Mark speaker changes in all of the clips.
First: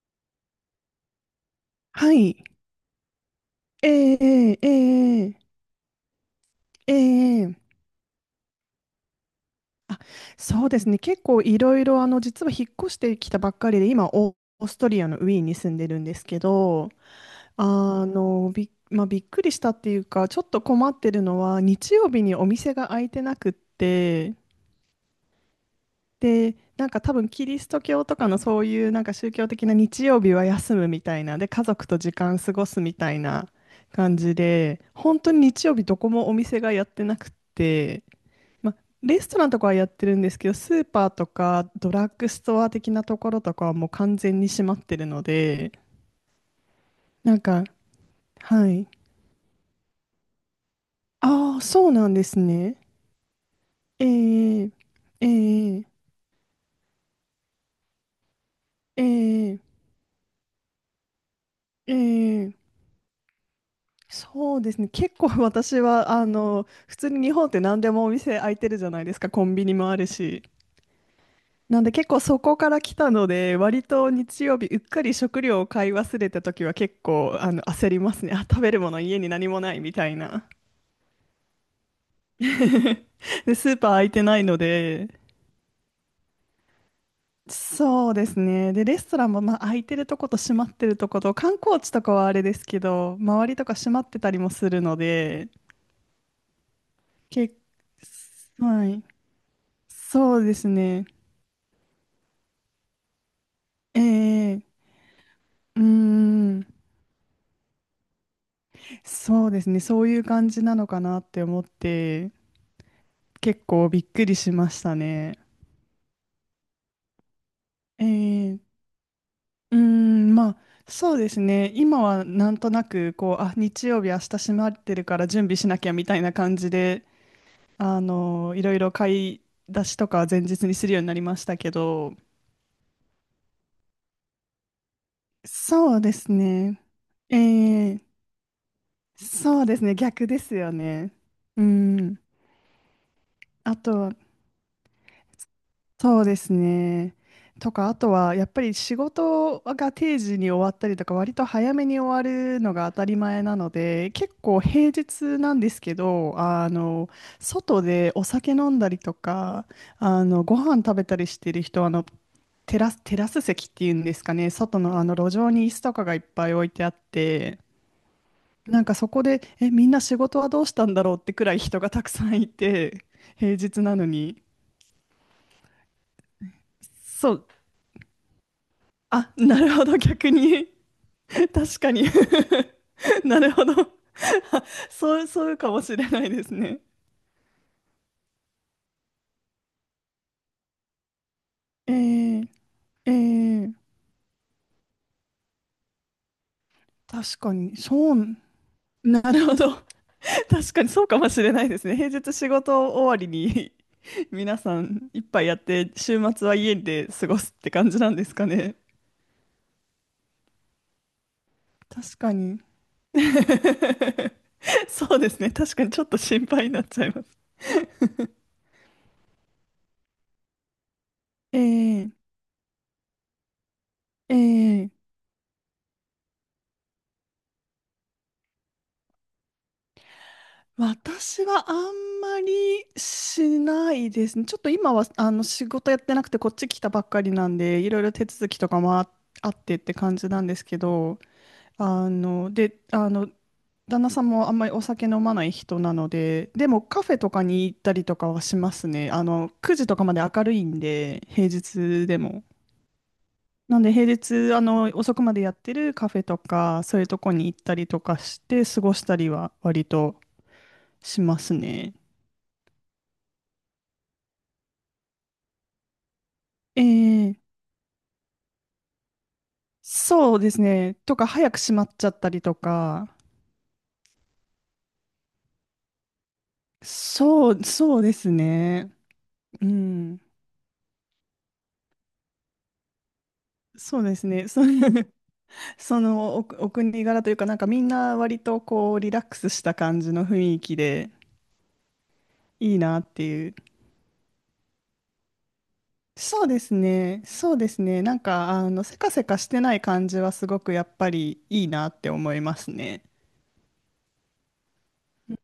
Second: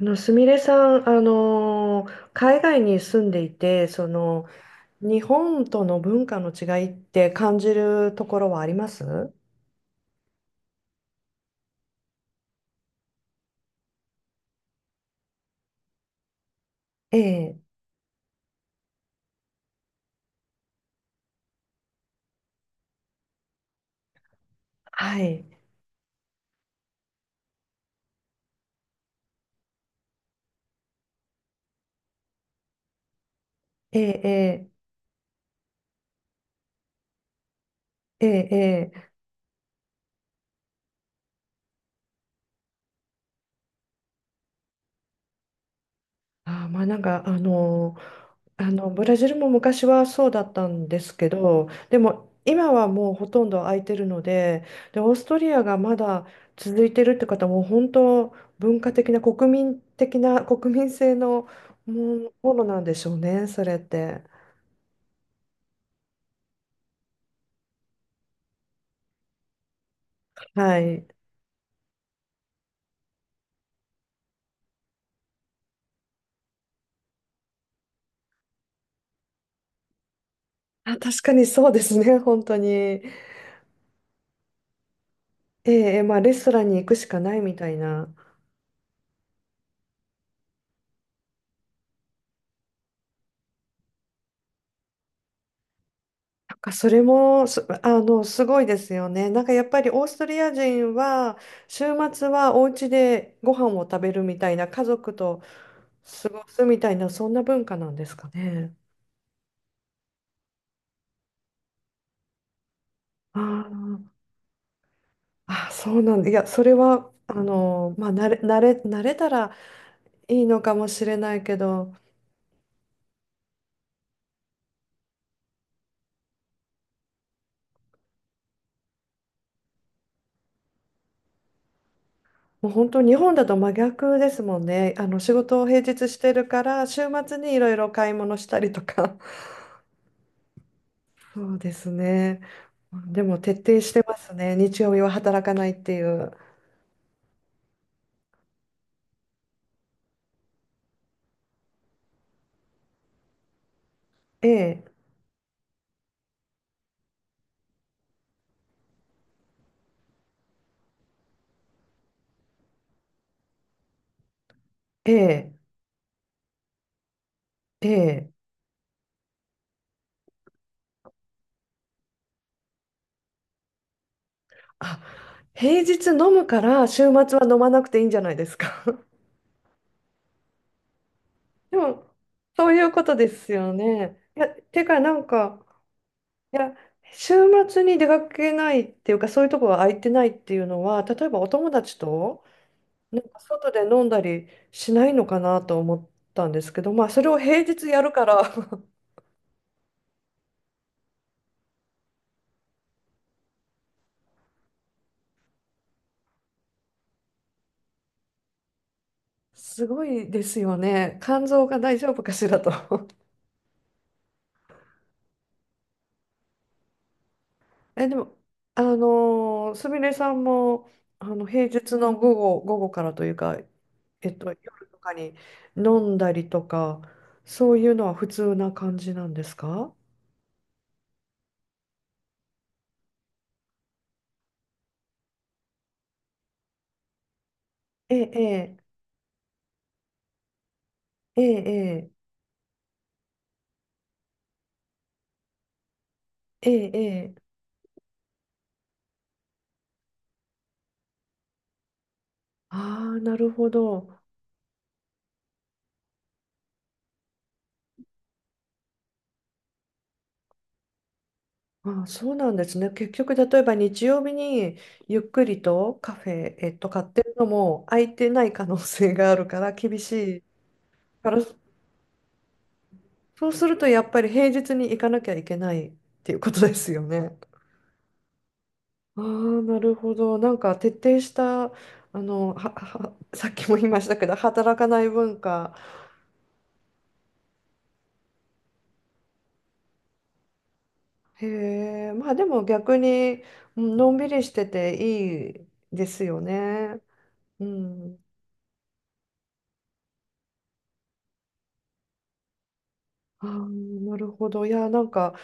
Speaker 1: すみれさん、
Speaker 2: はい。
Speaker 1: 海外に住んでいて、
Speaker 2: ええ
Speaker 1: 日
Speaker 2: ええ
Speaker 1: 本との文化の違いっ
Speaker 2: え
Speaker 1: て
Speaker 2: ええ
Speaker 1: 感
Speaker 2: え
Speaker 1: じるところはあります？
Speaker 2: あ、そうですね。結構いろいろ、実は引っ越してきたばっかりで、今、オーストリアのウィーンに住んでるんですけど、
Speaker 1: ええ、
Speaker 2: あの、び、まあ、びっくりしたっていうか、ちょっと困ってるのは、日曜日にお店が開いてなくって、
Speaker 1: はい。
Speaker 2: で、なんか多分キリスト教とかのそういうなんか宗教的な日曜日は休むみたいな、で、家族と時間過ごすみたいな
Speaker 1: え
Speaker 2: 感じ
Speaker 1: え、
Speaker 2: で、本当に日曜日どこもお店がやってなくって、
Speaker 1: ええ、え
Speaker 2: ま、
Speaker 1: え、え、
Speaker 2: レストランとかはやってるんですけど、スーパーとかドラッグストア的なところとかはもう完全に閉まってるので、
Speaker 1: あー、まあなんか
Speaker 2: な
Speaker 1: あ
Speaker 2: んか、
Speaker 1: の
Speaker 2: は
Speaker 1: あ
Speaker 2: い。
Speaker 1: のブラジルも昔はそうだったんですけ
Speaker 2: ああ、
Speaker 1: ど、
Speaker 2: そう
Speaker 1: で
Speaker 2: なんで
Speaker 1: も
Speaker 2: す
Speaker 1: 今
Speaker 2: ね。
Speaker 1: はもうほとんど空いてるので、
Speaker 2: え
Speaker 1: で、オース
Speaker 2: え
Speaker 1: トリアがま
Speaker 2: ええ
Speaker 1: だ続いてるって方も本当、文化
Speaker 2: え
Speaker 1: 的な、国
Speaker 2: え
Speaker 1: 民的な、国民性のも
Speaker 2: え
Speaker 1: もの
Speaker 2: え
Speaker 1: なんでしょうね、それって。
Speaker 2: そうですね。結構私は、普通に日本って何でもお店開いてるじゃないですか。コンビニもあるし。
Speaker 1: はい、
Speaker 2: なんで結構そこから来たので、割と日曜日うっかり食料を買い忘れた時は結構焦りますね。あ、食べるもの家に何もないみたいな。
Speaker 1: あ、確かにそうですね、本当に。え
Speaker 2: で、スーパー空いてないので、
Speaker 1: え、まあ、レストランに行くしかないみたい
Speaker 2: そ
Speaker 1: な。
Speaker 2: うですね。で、レストランもまあ空いてるとこと閉まってるとこと、観光地とかはあれですけど、周りとか閉まってたりもするので、
Speaker 1: なんかそれも
Speaker 2: 結
Speaker 1: す、あの、すごいで
Speaker 2: は
Speaker 1: す
Speaker 2: い。
Speaker 1: よね。なんかやっぱりオースト
Speaker 2: そ
Speaker 1: リ
Speaker 2: う
Speaker 1: ア
Speaker 2: です
Speaker 1: 人
Speaker 2: ね。
Speaker 1: は週末はお家でご飯を食
Speaker 2: え
Speaker 1: べるみたいな、
Speaker 2: え
Speaker 1: 家族と
Speaker 2: うー
Speaker 1: 過ごす
Speaker 2: ん。
Speaker 1: みたいな、そんな文化なんですかね。
Speaker 2: そうですね、そういう感じなのかなって思って、
Speaker 1: あ
Speaker 2: 結構び
Speaker 1: ー、
Speaker 2: っくりしましたね。
Speaker 1: あ、そうなんだ。いや、それは
Speaker 2: え
Speaker 1: まあ、
Speaker 2: ー、
Speaker 1: 慣れたら
Speaker 2: うーん、
Speaker 1: いいのかもし
Speaker 2: そ
Speaker 1: れ
Speaker 2: うで
Speaker 1: な
Speaker 2: す
Speaker 1: いけ
Speaker 2: ね、
Speaker 1: ど、
Speaker 2: 今はなんとなく、こう、あ、日曜日、明日閉まってるから準備しなきゃみたいな感じで、いろいろ買い出しとかは前日にするようになりましたけど、
Speaker 1: もう本当、日本だと真逆ですもんね。あの、仕事を平
Speaker 2: そう
Speaker 1: 日
Speaker 2: で
Speaker 1: し
Speaker 2: す
Speaker 1: てるか
Speaker 2: ね、
Speaker 1: ら、週末
Speaker 2: え
Speaker 1: にいろいろ
Speaker 2: ー、
Speaker 1: 買い物したりとか。
Speaker 2: そうですね、逆ですよね。
Speaker 1: そう
Speaker 2: う
Speaker 1: です
Speaker 2: ん、
Speaker 1: ね。でも徹
Speaker 2: あ
Speaker 1: 底し
Speaker 2: と
Speaker 1: て
Speaker 2: は
Speaker 1: ますね。日曜日は働かないってい
Speaker 2: そう
Speaker 1: う。
Speaker 2: ですね。とか、あとはやっぱり仕事が定時に終わったりとか、割と早めに終わるのが当たり前なので、結
Speaker 1: え
Speaker 2: 構
Speaker 1: え、
Speaker 2: 平日なんですけど、外でお酒飲んだりとか、ご飯食べたりしてる人は、テラス席っていうんですかね、外のあ
Speaker 1: え
Speaker 2: の路上
Speaker 1: え、
Speaker 2: に椅子とかがいっぱい置いてあって、
Speaker 1: ええ。
Speaker 2: なんかそこで、みんな仕事はどうしたんだろうってくらい人がたくさんいて、平日なのに。
Speaker 1: あ、平日飲むから週末
Speaker 2: そう、
Speaker 1: は飲まなくていいんじゃないですか？
Speaker 2: あ、なるほど、逆に。
Speaker 1: で
Speaker 2: 確かに
Speaker 1: も、そういうこと で
Speaker 2: なる
Speaker 1: す
Speaker 2: ほ
Speaker 1: よ
Speaker 2: ど。
Speaker 1: ね。いや、てかな
Speaker 2: そ
Speaker 1: ん
Speaker 2: う、そう
Speaker 1: か、
Speaker 2: かもしれないです
Speaker 1: いや、
Speaker 2: ね。
Speaker 1: 週末に出かけないっていうか、そういうとこが空いてないっていうのは、例えばお友
Speaker 2: え
Speaker 1: 達と
Speaker 2: ー、え
Speaker 1: なんか外
Speaker 2: ー、
Speaker 1: で飲んだりしないのかなと思ったんですけど、まあ、それ
Speaker 2: 確
Speaker 1: を
Speaker 2: か
Speaker 1: 平
Speaker 2: に、
Speaker 1: 日やる
Speaker 2: そ
Speaker 1: か
Speaker 2: う、
Speaker 1: ら。
Speaker 2: なるほど。確かにそうかもしれないですね。平日仕事終わりに 皆さん一杯やって、週末は家で過ごすって感じなんですかね。
Speaker 1: すごいですよね。肝臓が大丈
Speaker 2: 確
Speaker 1: 夫か
Speaker 2: か
Speaker 1: しら
Speaker 2: に。
Speaker 1: と。
Speaker 2: そうですね。確かにちょっと心配になっちゃいます。
Speaker 1: え、でも、あのすみれさんも、あの、
Speaker 2: え
Speaker 1: 平日
Speaker 2: ー、
Speaker 1: の午後、午後からというか、
Speaker 2: え
Speaker 1: 夜と
Speaker 2: ー
Speaker 1: かに飲んだりとか、そういうのは普通な感じなんですか？
Speaker 2: 私はあんまりしないですね。ちょっと今は仕事やってなくてこっち来たばっかりなんで、いろいろ
Speaker 1: え
Speaker 2: 手続きと
Speaker 1: え、
Speaker 2: かもあってって感じなんですけど、
Speaker 1: ええ、え
Speaker 2: あ
Speaker 1: え、
Speaker 2: の、で、あの、旦那さんもあんまりお酒飲まない人なので、で
Speaker 1: え
Speaker 2: も
Speaker 1: え、え
Speaker 2: カフェと
Speaker 1: え。
Speaker 2: かに行ったりとかはしますね。9時とかまで明るいんで、平日でも。
Speaker 1: ああ、なるほ
Speaker 2: なんで平
Speaker 1: ど。
Speaker 2: 日、遅くまでやってるカフェとか、そういうとこに行ったりとかして過ごしたりは割としますね。
Speaker 1: ああ、そうなんですね。結局、例えば日曜日にゆっくりとカフェ、
Speaker 2: え
Speaker 1: 買ってる
Speaker 2: ー、
Speaker 1: のも空いてない可能性があるから厳し
Speaker 2: そう
Speaker 1: い。
Speaker 2: ですね。とか、
Speaker 1: から、
Speaker 2: 早く閉まっちゃったりとか、
Speaker 1: そうするとやっぱり平日に行かなきゃいけないっていうことですよね。
Speaker 2: そう、そうですね。
Speaker 1: ああ、
Speaker 2: う
Speaker 1: なるほ
Speaker 2: ん。
Speaker 1: ど。なんか徹底した、あの、さっきも言いま
Speaker 2: そう
Speaker 1: し
Speaker 2: で
Speaker 1: たけ
Speaker 2: す
Speaker 1: ど、
Speaker 2: ね。
Speaker 1: 働かない 文化。
Speaker 2: そのお、お国柄というか、なんかみんな割とこう、リラックスした感じの雰囲気で
Speaker 1: へえ、まあでも
Speaker 2: いい
Speaker 1: 逆
Speaker 2: なって
Speaker 1: に、
Speaker 2: いう。
Speaker 1: うん、のんびりしてていいですよ
Speaker 2: そうです
Speaker 1: ね。
Speaker 2: ね。そう
Speaker 1: う
Speaker 2: ですね。なん
Speaker 1: ん。
Speaker 2: か、せかせかしてない感じはすごくやっぱりいいなって思いますね。
Speaker 1: ああ、なるほど。いや、なんか、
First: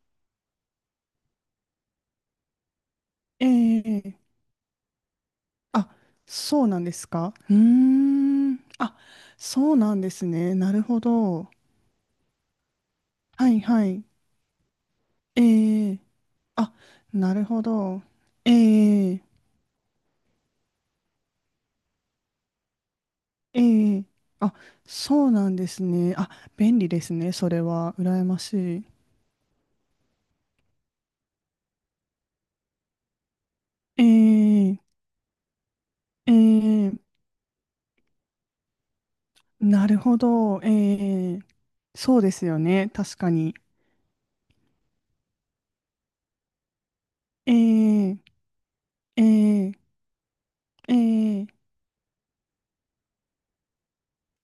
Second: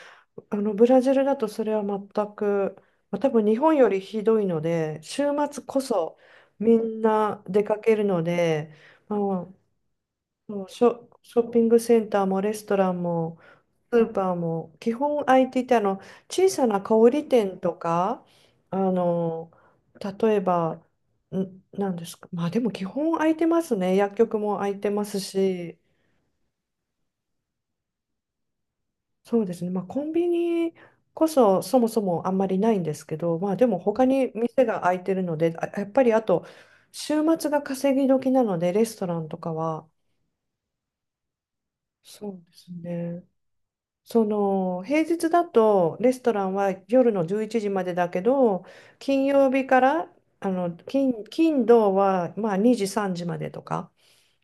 Speaker 1: あの、ブラジルだとそれは全く、まあ、多分日本より
Speaker 2: え
Speaker 1: ひ
Speaker 2: え
Speaker 1: どいので、週末こ
Speaker 2: あ、
Speaker 1: そ
Speaker 2: そう
Speaker 1: み
Speaker 2: なんで
Speaker 1: ん
Speaker 2: すか。
Speaker 1: な
Speaker 2: うー
Speaker 1: 出かけるの
Speaker 2: ん。
Speaker 1: で、
Speaker 2: あ、
Speaker 1: まあ、
Speaker 2: そうなんですね。
Speaker 1: そう、
Speaker 2: なるほ
Speaker 1: ショ
Speaker 2: ど。
Speaker 1: ッピングセンターもレストランも
Speaker 2: はいは
Speaker 1: ス
Speaker 2: い。
Speaker 1: ーパーも基本空いていて、あ
Speaker 2: え
Speaker 1: の、
Speaker 2: え
Speaker 1: 小さ
Speaker 2: あ、
Speaker 1: な小売
Speaker 2: なる
Speaker 1: 店
Speaker 2: ほ
Speaker 1: と
Speaker 2: ど。
Speaker 1: か、あ
Speaker 2: ええ
Speaker 1: の、例えば、んなんですか、まあでも基本空いてますね。
Speaker 2: ええ
Speaker 1: 薬局
Speaker 2: あ、
Speaker 1: も空いてます
Speaker 2: そうなんで
Speaker 1: し、
Speaker 2: すね。あ、便利ですね。それは。羨ましい。
Speaker 1: そうですね、まあ、コンビニこそそもそもあんまりないんですけど、まあでも他に店
Speaker 2: ええ
Speaker 1: が空いてるので、あ、やっぱり、あと
Speaker 2: え
Speaker 1: 週
Speaker 2: え
Speaker 1: 末が稼ぎ時なのでレストランとか
Speaker 2: な
Speaker 1: は、
Speaker 2: るほど。ええそう
Speaker 1: そ
Speaker 2: で
Speaker 1: う
Speaker 2: す
Speaker 1: で
Speaker 2: よ
Speaker 1: す
Speaker 2: ね。確
Speaker 1: ね、
Speaker 2: かに。
Speaker 1: その、平日だとレストランは夜の11時までだ
Speaker 2: え
Speaker 1: けど、
Speaker 2: え
Speaker 1: 金曜日か
Speaker 2: ええ
Speaker 1: ら、あの、
Speaker 2: え
Speaker 1: 金
Speaker 2: え
Speaker 1: 土はまあ2時3時までとか、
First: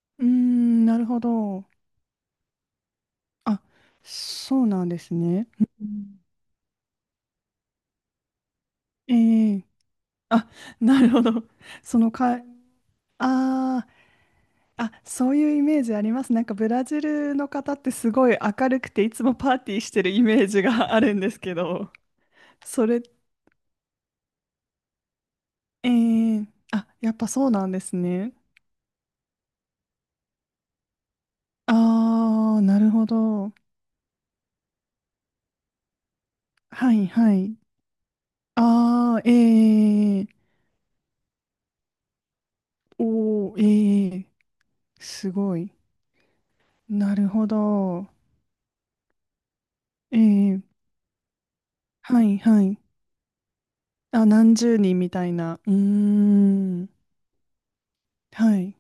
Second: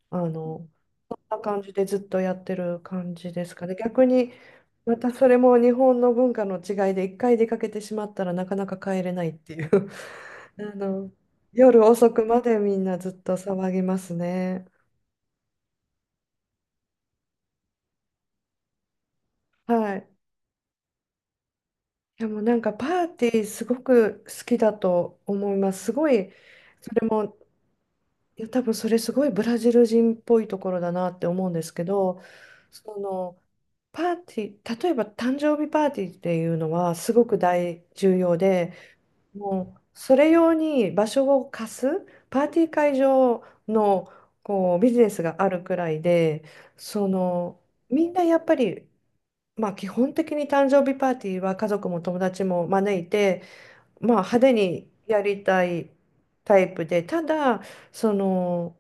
Speaker 1: あ
Speaker 2: うー
Speaker 1: の、
Speaker 2: ん、なる
Speaker 1: そん
Speaker 2: ほ
Speaker 1: な感
Speaker 2: ど。
Speaker 1: じでずっとやってる感じです
Speaker 2: あ、
Speaker 1: かね、逆に。
Speaker 2: そうなん
Speaker 1: ま
Speaker 2: で
Speaker 1: た
Speaker 2: す
Speaker 1: それ
Speaker 2: ね。
Speaker 1: も日
Speaker 2: う
Speaker 1: 本の
Speaker 2: ん
Speaker 1: 文化の違いで、一回出かけてしまったらなかなか帰れないっ
Speaker 2: え
Speaker 1: てい
Speaker 2: え
Speaker 1: う。
Speaker 2: あ、
Speaker 1: あ
Speaker 2: なる
Speaker 1: の、
Speaker 2: ほど。
Speaker 1: 夜
Speaker 2: そ
Speaker 1: 遅
Speaker 2: の
Speaker 1: く
Speaker 2: か、
Speaker 1: までみんなずっと騒ぎ
Speaker 2: あー
Speaker 1: ますね。
Speaker 2: あ、そういうイメージあります。なんかブラジルの方ってすごい明るくていつもパーティーし
Speaker 1: は
Speaker 2: てる
Speaker 1: い。
Speaker 2: イメージがあるんですけど、
Speaker 1: でもなんか
Speaker 2: それ、
Speaker 1: パーティーすごく好きだと思います。
Speaker 2: え
Speaker 1: すごい、
Speaker 2: えあ、
Speaker 1: それ
Speaker 2: やっぱ
Speaker 1: も、
Speaker 2: そうなんですね。
Speaker 1: いや、多分それすごいブラジル人っぽいところだなって思うんですけど、
Speaker 2: ああ、なる
Speaker 1: そ
Speaker 2: ほ
Speaker 1: の、
Speaker 2: ど。
Speaker 1: パーティー、例えば誕生日パーティーっていうの
Speaker 2: は
Speaker 1: は
Speaker 2: い
Speaker 1: すご
Speaker 2: は
Speaker 1: く
Speaker 2: い。
Speaker 1: 大重要で、
Speaker 2: ああ、
Speaker 1: もうそ
Speaker 2: え
Speaker 1: れ
Speaker 2: え
Speaker 1: 用に場所を貸すパーティー会場
Speaker 2: おお
Speaker 1: の
Speaker 2: ー、ええ
Speaker 1: こうビジネス
Speaker 2: す
Speaker 1: があ
Speaker 2: ご
Speaker 1: る
Speaker 2: い。
Speaker 1: くらいで、そ
Speaker 2: なるほ
Speaker 1: の、
Speaker 2: ど。
Speaker 1: みんなやっぱり、まあ、基本
Speaker 2: え
Speaker 1: 的に
Speaker 2: え
Speaker 1: 誕生日パーティーは家族も友
Speaker 2: はい
Speaker 1: 達
Speaker 2: は
Speaker 1: も
Speaker 2: い。
Speaker 1: 招いて、まあ、
Speaker 2: あ、
Speaker 1: 派手
Speaker 2: 何十
Speaker 1: に
Speaker 2: 人み
Speaker 1: や
Speaker 2: たい
Speaker 1: り
Speaker 2: な。
Speaker 1: た
Speaker 2: うー
Speaker 1: いタイプ
Speaker 2: ん。
Speaker 1: で、ただ、そ
Speaker 2: は
Speaker 1: の。
Speaker 2: い。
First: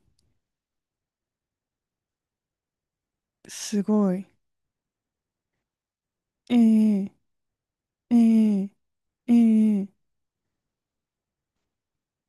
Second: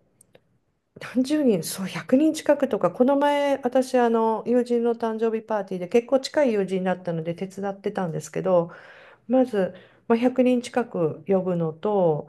Speaker 1: 何十人、そう、100人近くとか。この前、
Speaker 2: す
Speaker 1: 私、あ
Speaker 2: ごい。
Speaker 1: の、友人の誕生日パーティーで結構近い
Speaker 2: え
Speaker 1: 友人だった
Speaker 2: え
Speaker 1: ので手伝ってたん
Speaker 2: え
Speaker 1: ですけ
Speaker 2: え
Speaker 1: ど、
Speaker 2: え
Speaker 1: まず、
Speaker 2: え
Speaker 1: まあ、100人近く呼ぶのと、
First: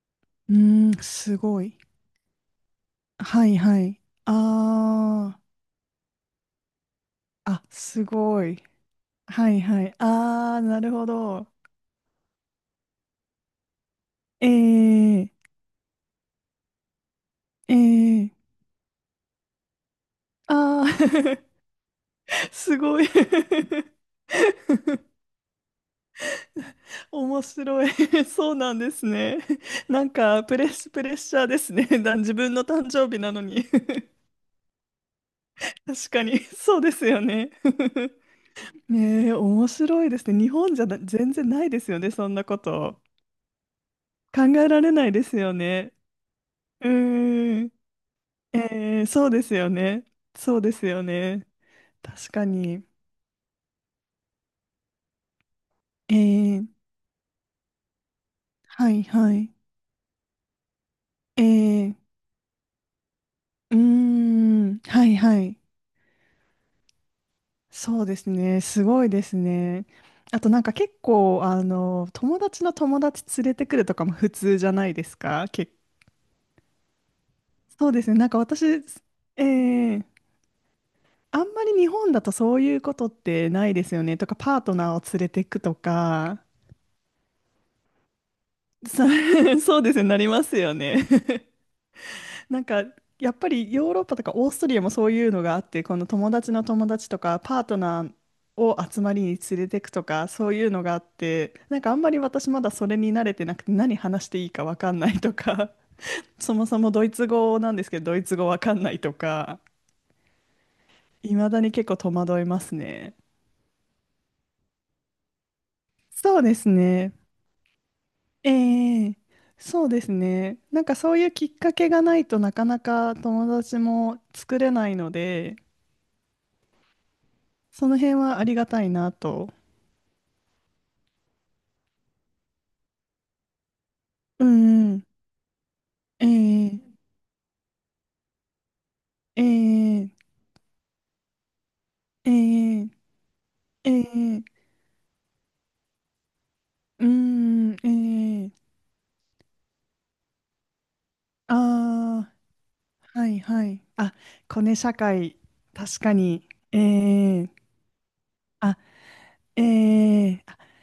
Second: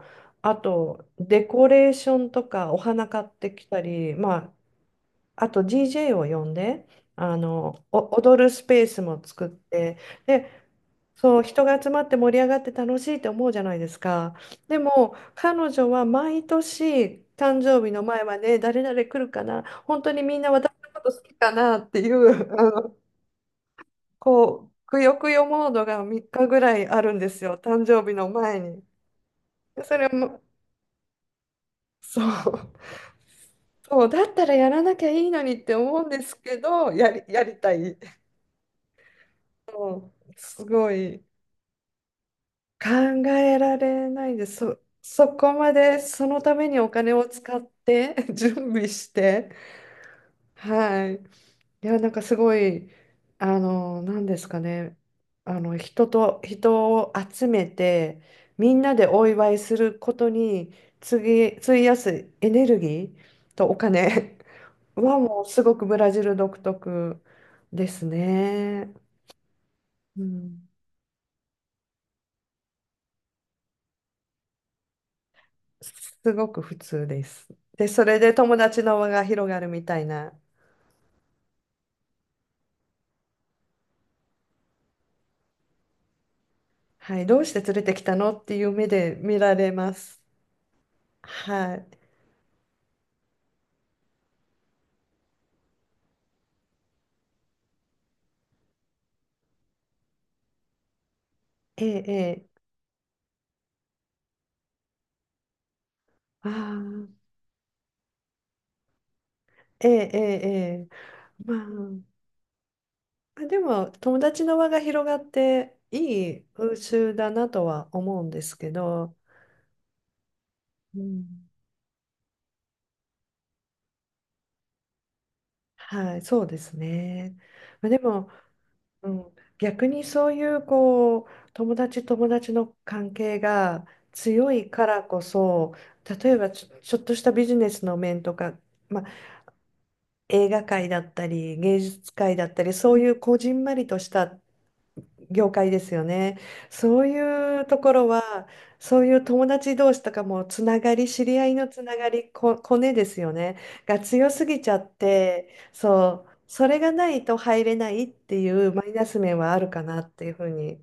Speaker 2: う
Speaker 1: あ
Speaker 2: ーん、
Speaker 1: と、
Speaker 2: す
Speaker 1: デ
Speaker 2: ご
Speaker 1: コ
Speaker 2: い。
Speaker 1: レーションとか、お花買っ
Speaker 2: は
Speaker 1: て
Speaker 2: い
Speaker 1: き
Speaker 2: は
Speaker 1: た
Speaker 2: い。
Speaker 1: り、まあ、
Speaker 2: あ
Speaker 1: あと DJ を呼んで、あ
Speaker 2: あ、あ、
Speaker 1: の、お
Speaker 2: す
Speaker 1: 踊
Speaker 2: ご
Speaker 1: るス
Speaker 2: い。
Speaker 1: ペースも作っ
Speaker 2: はいはい。
Speaker 1: て、で、
Speaker 2: ああ、なるほ
Speaker 1: そう、
Speaker 2: ど。
Speaker 1: 人が集まって盛り上がって楽しいって思うじゃないですか。でも
Speaker 2: ええ
Speaker 1: 彼女は毎年誕生日の前
Speaker 2: え
Speaker 1: ま
Speaker 2: え
Speaker 1: で、誰々来るかな、本当にみんな私
Speaker 2: ああ
Speaker 1: のこと好き
Speaker 2: ー、
Speaker 1: かなっていう、 あ
Speaker 2: す
Speaker 1: の、
Speaker 2: ごい。
Speaker 1: こう、くよくよモードが3日ぐらいあるんで
Speaker 2: 面
Speaker 1: すよ、誕
Speaker 2: 白い。
Speaker 1: 生日 の
Speaker 2: そう
Speaker 1: 前
Speaker 2: なん
Speaker 1: に。
Speaker 2: ですね。
Speaker 1: で、そ
Speaker 2: な
Speaker 1: れ
Speaker 2: ん
Speaker 1: も、
Speaker 2: か、プレッシャーですね。だ
Speaker 1: そ
Speaker 2: 自分の
Speaker 1: う、
Speaker 2: 誕生日なのに。
Speaker 1: そうだったらやらなきゃいいのにって思うん
Speaker 2: 確
Speaker 1: で
Speaker 2: か
Speaker 1: す
Speaker 2: に、
Speaker 1: け
Speaker 2: そう
Speaker 1: ど、
Speaker 2: ですよ
Speaker 1: や
Speaker 2: ね。
Speaker 1: りたい。
Speaker 2: ねえ、面白いですね。日
Speaker 1: す
Speaker 2: 本じゃ
Speaker 1: ご
Speaker 2: な
Speaker 1: い
Speaker 2: 全然ないですよね、そんなこ
Speaker 1: 考
Speaker 2: と。
Speaker 1: えられない
Speaker 2: 考
Speaker 1: です。
Speaker 2: えられないで
Speaker 1: そ
Speaker 2: す
Speaker 1: こ
Speaker 2: よ
Speaker 1: ま
Speaker 2: ね。
Speaker 1: でそのために
Speaker 2: う
Speaker 1: お金を使っ
Speaker 2: ーん。
Speaker 1: て 準備
Speaker 2: えー、
Speaker 1: し
Speaker 2: そうで
Speaker 1: て、
Speaker 2: すよね。そうですよ
Speaker 1: はい。
Speaker 2: ね。
Speaker 1: いや、なんか
Speaker 2: 確
Speaker 1: す
Speaker 2: か
Speaker 1: ご
Speaker 2: に。
Speaker 1: い、あの、なんですかね、あの、人
Speaker 2: え
Speaker 1: と、
Speaker 2: ー、
Speaker 1: 人を集めて、みん
Speaker 2: は
Speaker 1: な
Speaker 2: い
Speaker 1: でお
Speaker 2: はい。
Speaker 1: 祝いすることに、
Speaker 2: え
Speaker 1: 次、費
Speaker 2: ー、
Speaker 1: やすエネルギーと
Speaker 2: う
Speaker 1: お
Speaker 2: ー
Speaker 1: 金
Speaker 2: ん、はい
Speaker 1: は
Speaker 2: は
Speaker 1: もう
Speaker 2: い。
Speaker 1: すごくブラジル独特で
Speaker 2: そ
Speaker 1: す
Speaker 2: うですね。す
Speaker 1: ね。
Speaker 2: ごいですね。
Speaker 1: う
Speaker 2: あとなん
Speaker 1: ん、
Speaker 2: か結構、友達の友達連れてくるとかも普通じゃないですか。
Speaker 1: すごく普通です。で、
Speaker 2: そうで
Speaker 1: そ
Speaker 2: すね。
Speaker 1: れ
Speaker 2: なん
Speaker 1: で
Speaker 2: か
Speaker 1: 友
Speaker 2: 私、
Speaker 1: 達
Speaker 2: え
Speaker 1: の輪が広がるみたい
Speaker 2: ー
Speaker 1: な。
Speaker 2: あんまり日本だとそういうことってないですよね。とか、パートナーを連れてくとか、
Speaker 1: はい、どうして連れてきたのっていう目
Speaker 2: そ
Speaker 1: で見ら れ
Speaker 2: そう
Speaker 1: ま
Speaker 2: ですよ、な
Speaker 1: す。
Speaker 2: りますよね。
Speaker 1: はい。
Speaker 2: なんか、やっぱりヨーロッパとかオーストリアもそういうのがあって、この友達の友達とか、パートナーを集まりに連れてくとか、そういうのがあって、なん
Speaker 1: え
Speaker 2: かあん
Speaker 1: え、
Speaker 2: ま
Speaker 1: え
Speaker 2: り
Speaker 1: え、
Speaker 2: 私まだそれに慣れてなくて、何話していいかわかんないとか、
Speaker 1: あ
Speaker 2: そもそもドイ
Speaker 1: あ、
Speaker 2: ツ語なんですけど、ドイツ語わかんないとか、
Speaker 1: ええ、ええ、ええ、
Speaker 2: いま
Speaker 1: ま
Speaker 2: だ
Speaker 1: あ、
Speaker 2: に結構
Speaker 1: ま
Speaker 2: 戸惑いますね。
Speaker 1: あでも友達の輪が広がってい
Speaker 2: そう
Speaker 1: い
Speaker 2: です
Speaker 1: 風
Speaker 2: ね。
Speaker 1: 習だなとは思うんですけ
Speaker 2: え
Speaker 1: ど、
Speaker 2: え、そうですね。なんか
Speaker 1: う
Speaker 2: そういうき
Speaker 1: ん、
Speaker 2: っかけがないとなかなか友達も作れないので、
Speaker 1: はい、そうですね。ま
Speaker 2: そ
Speaker 1: あ、
Speaker 2: の
Speaker 1: で
Speaker 2: 辺
Speaker 1: も、
Speaker 2: はありがたい
Speaker 1: う
Speaker 2: な
Speaker 1: ん、
Speaker 2: と。
Speaker 1: 逆にそういう、こう、友達の関係が
Speaker 2: う
Speaker 1: 強いか
Speaker 2: んうん。
Speaker 1: らこそ、
Speaker 2: え
Speaker 1: 例えば、ち
Speaker 2: え、
Speaker 1: ょっとしたビジネスの面とか、まあ、
Speaker 2: ええ、
Speaker 1: 映画界だったり芸術界だったり、
Speaker 2: ええ、
Speaker 1: そういうこじんまり
Speaker 2: え
Speaker 1: とした
Speaker 2: え、
Speaker 1: 業界ですよね。そ
Speaker 2: う
Speaker 1: ういう
Speaker 2: ん、
Speaker 1: ところ
Speaker 2: え
Speaker 1: は、
Speaker 2: え、
Speaker 1: そういう友達同士とかもつながり、知り合いのつながり、
Speaker 2: あ
Speaker 1: コネで
Speaker 2: あ、
Speaker 1: す
Speaker 2: は
Speaker 1: よ
Speaker 2: い
Speaker 1: ね。
Speaker 2: はい。
Speaker 1: が
Speaker 2: あ、
Speaker 1: 強すぎ
Speaker 2: コ
Speaker 1: ちゃ
Speaker 2: ネ
Speaker 1: っ
Speaker 2: 社会、
Speaker 1: て、
Speaker 2: 確か
Speaker 1: そう、
Speaker 2: に。
Speaker 1: それがないと
Speaker 2: ええ、
Speaker 1: 入れないっていう
Speaker 2: あ、
Speaker 1: マイナス面はあるかなって
Speaker 2: え
Speaker 1: いうふ
Speaker 2: え
Speaker 1: うに。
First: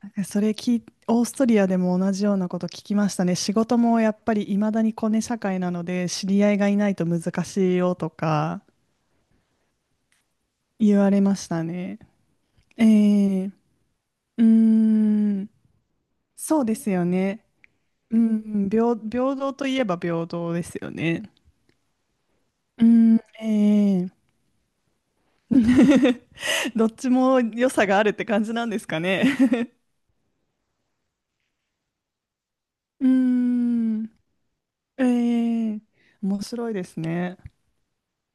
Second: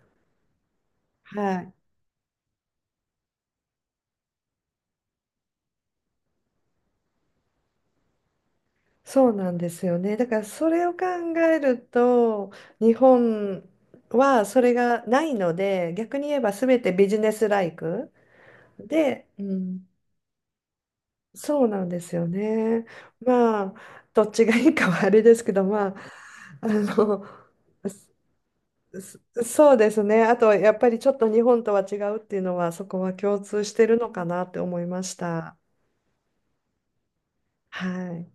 Speaker 2: なんかそれ聞い、オーストリ
Speaker 1: は
Speaker 2: ア
Speaker 1: い。
Speaker 2: でも同じようなこと聞きましたね。仕事もやっぱり未だにコネ社会なので、知り合いがいないと難しいよとか
Speaker 1: そうなんですよね。だからそれを
Speaker 2: 言
Speaker 1: 考
Speaker 2: われまし
Speaker 1: え
Speaker 2: た
Speaker 1: る
Speaker 2: ね。
Speaker 1: と、
Speaker 2: え
Speaker 1: 日
Speaker 2: えう
Speaker 1: 本
Speaker 2: ー
Speaker 1: はそれがない
Speaker 2: ん、
Speaker 1: ので、逆に言えば
Speaker 2: そうで
Speaker 1: 全
Speaker 2: す
Speaker 1: て
Speaker 2: よ
Speaker 1: ビジネ
Speaker 2: ね。
Speaker 1: スライク
Speaker 2: うん、平、
Speaker 1: で、
Speaker 2: 平
Speaker 1: う
Speaker 2: 等といえ
Speaker 1: ん、
Speaker 2: ば平等ですよね。
Speaker 1: そうなんですよ
Speaker 2: う
Speaker 1: ね。
Speaker 2: ん、え
Speaker 1: まあ、
Speaker 2: え
Speaker 1: どっちがいいかはあれですけど、まあ、あ
Speaker 2: どっち
Speaker 1: の、
Speaker 2: も良さ があるって感じなんですか
Speaker 1: そ
Speaker 2: ね。
Speaker 1: そうですね。あと、やっぱりちょっと日本とは違うっていうのは、そこ
Speaker 2: うー
Speaker 1: は共通してる
Speaker 2: ん、
Speaker 1: のかなって思いま
Speaker 2: え
Speaker 1: した。
Speaker 2: え面白いですね。
Speaker 1: はい。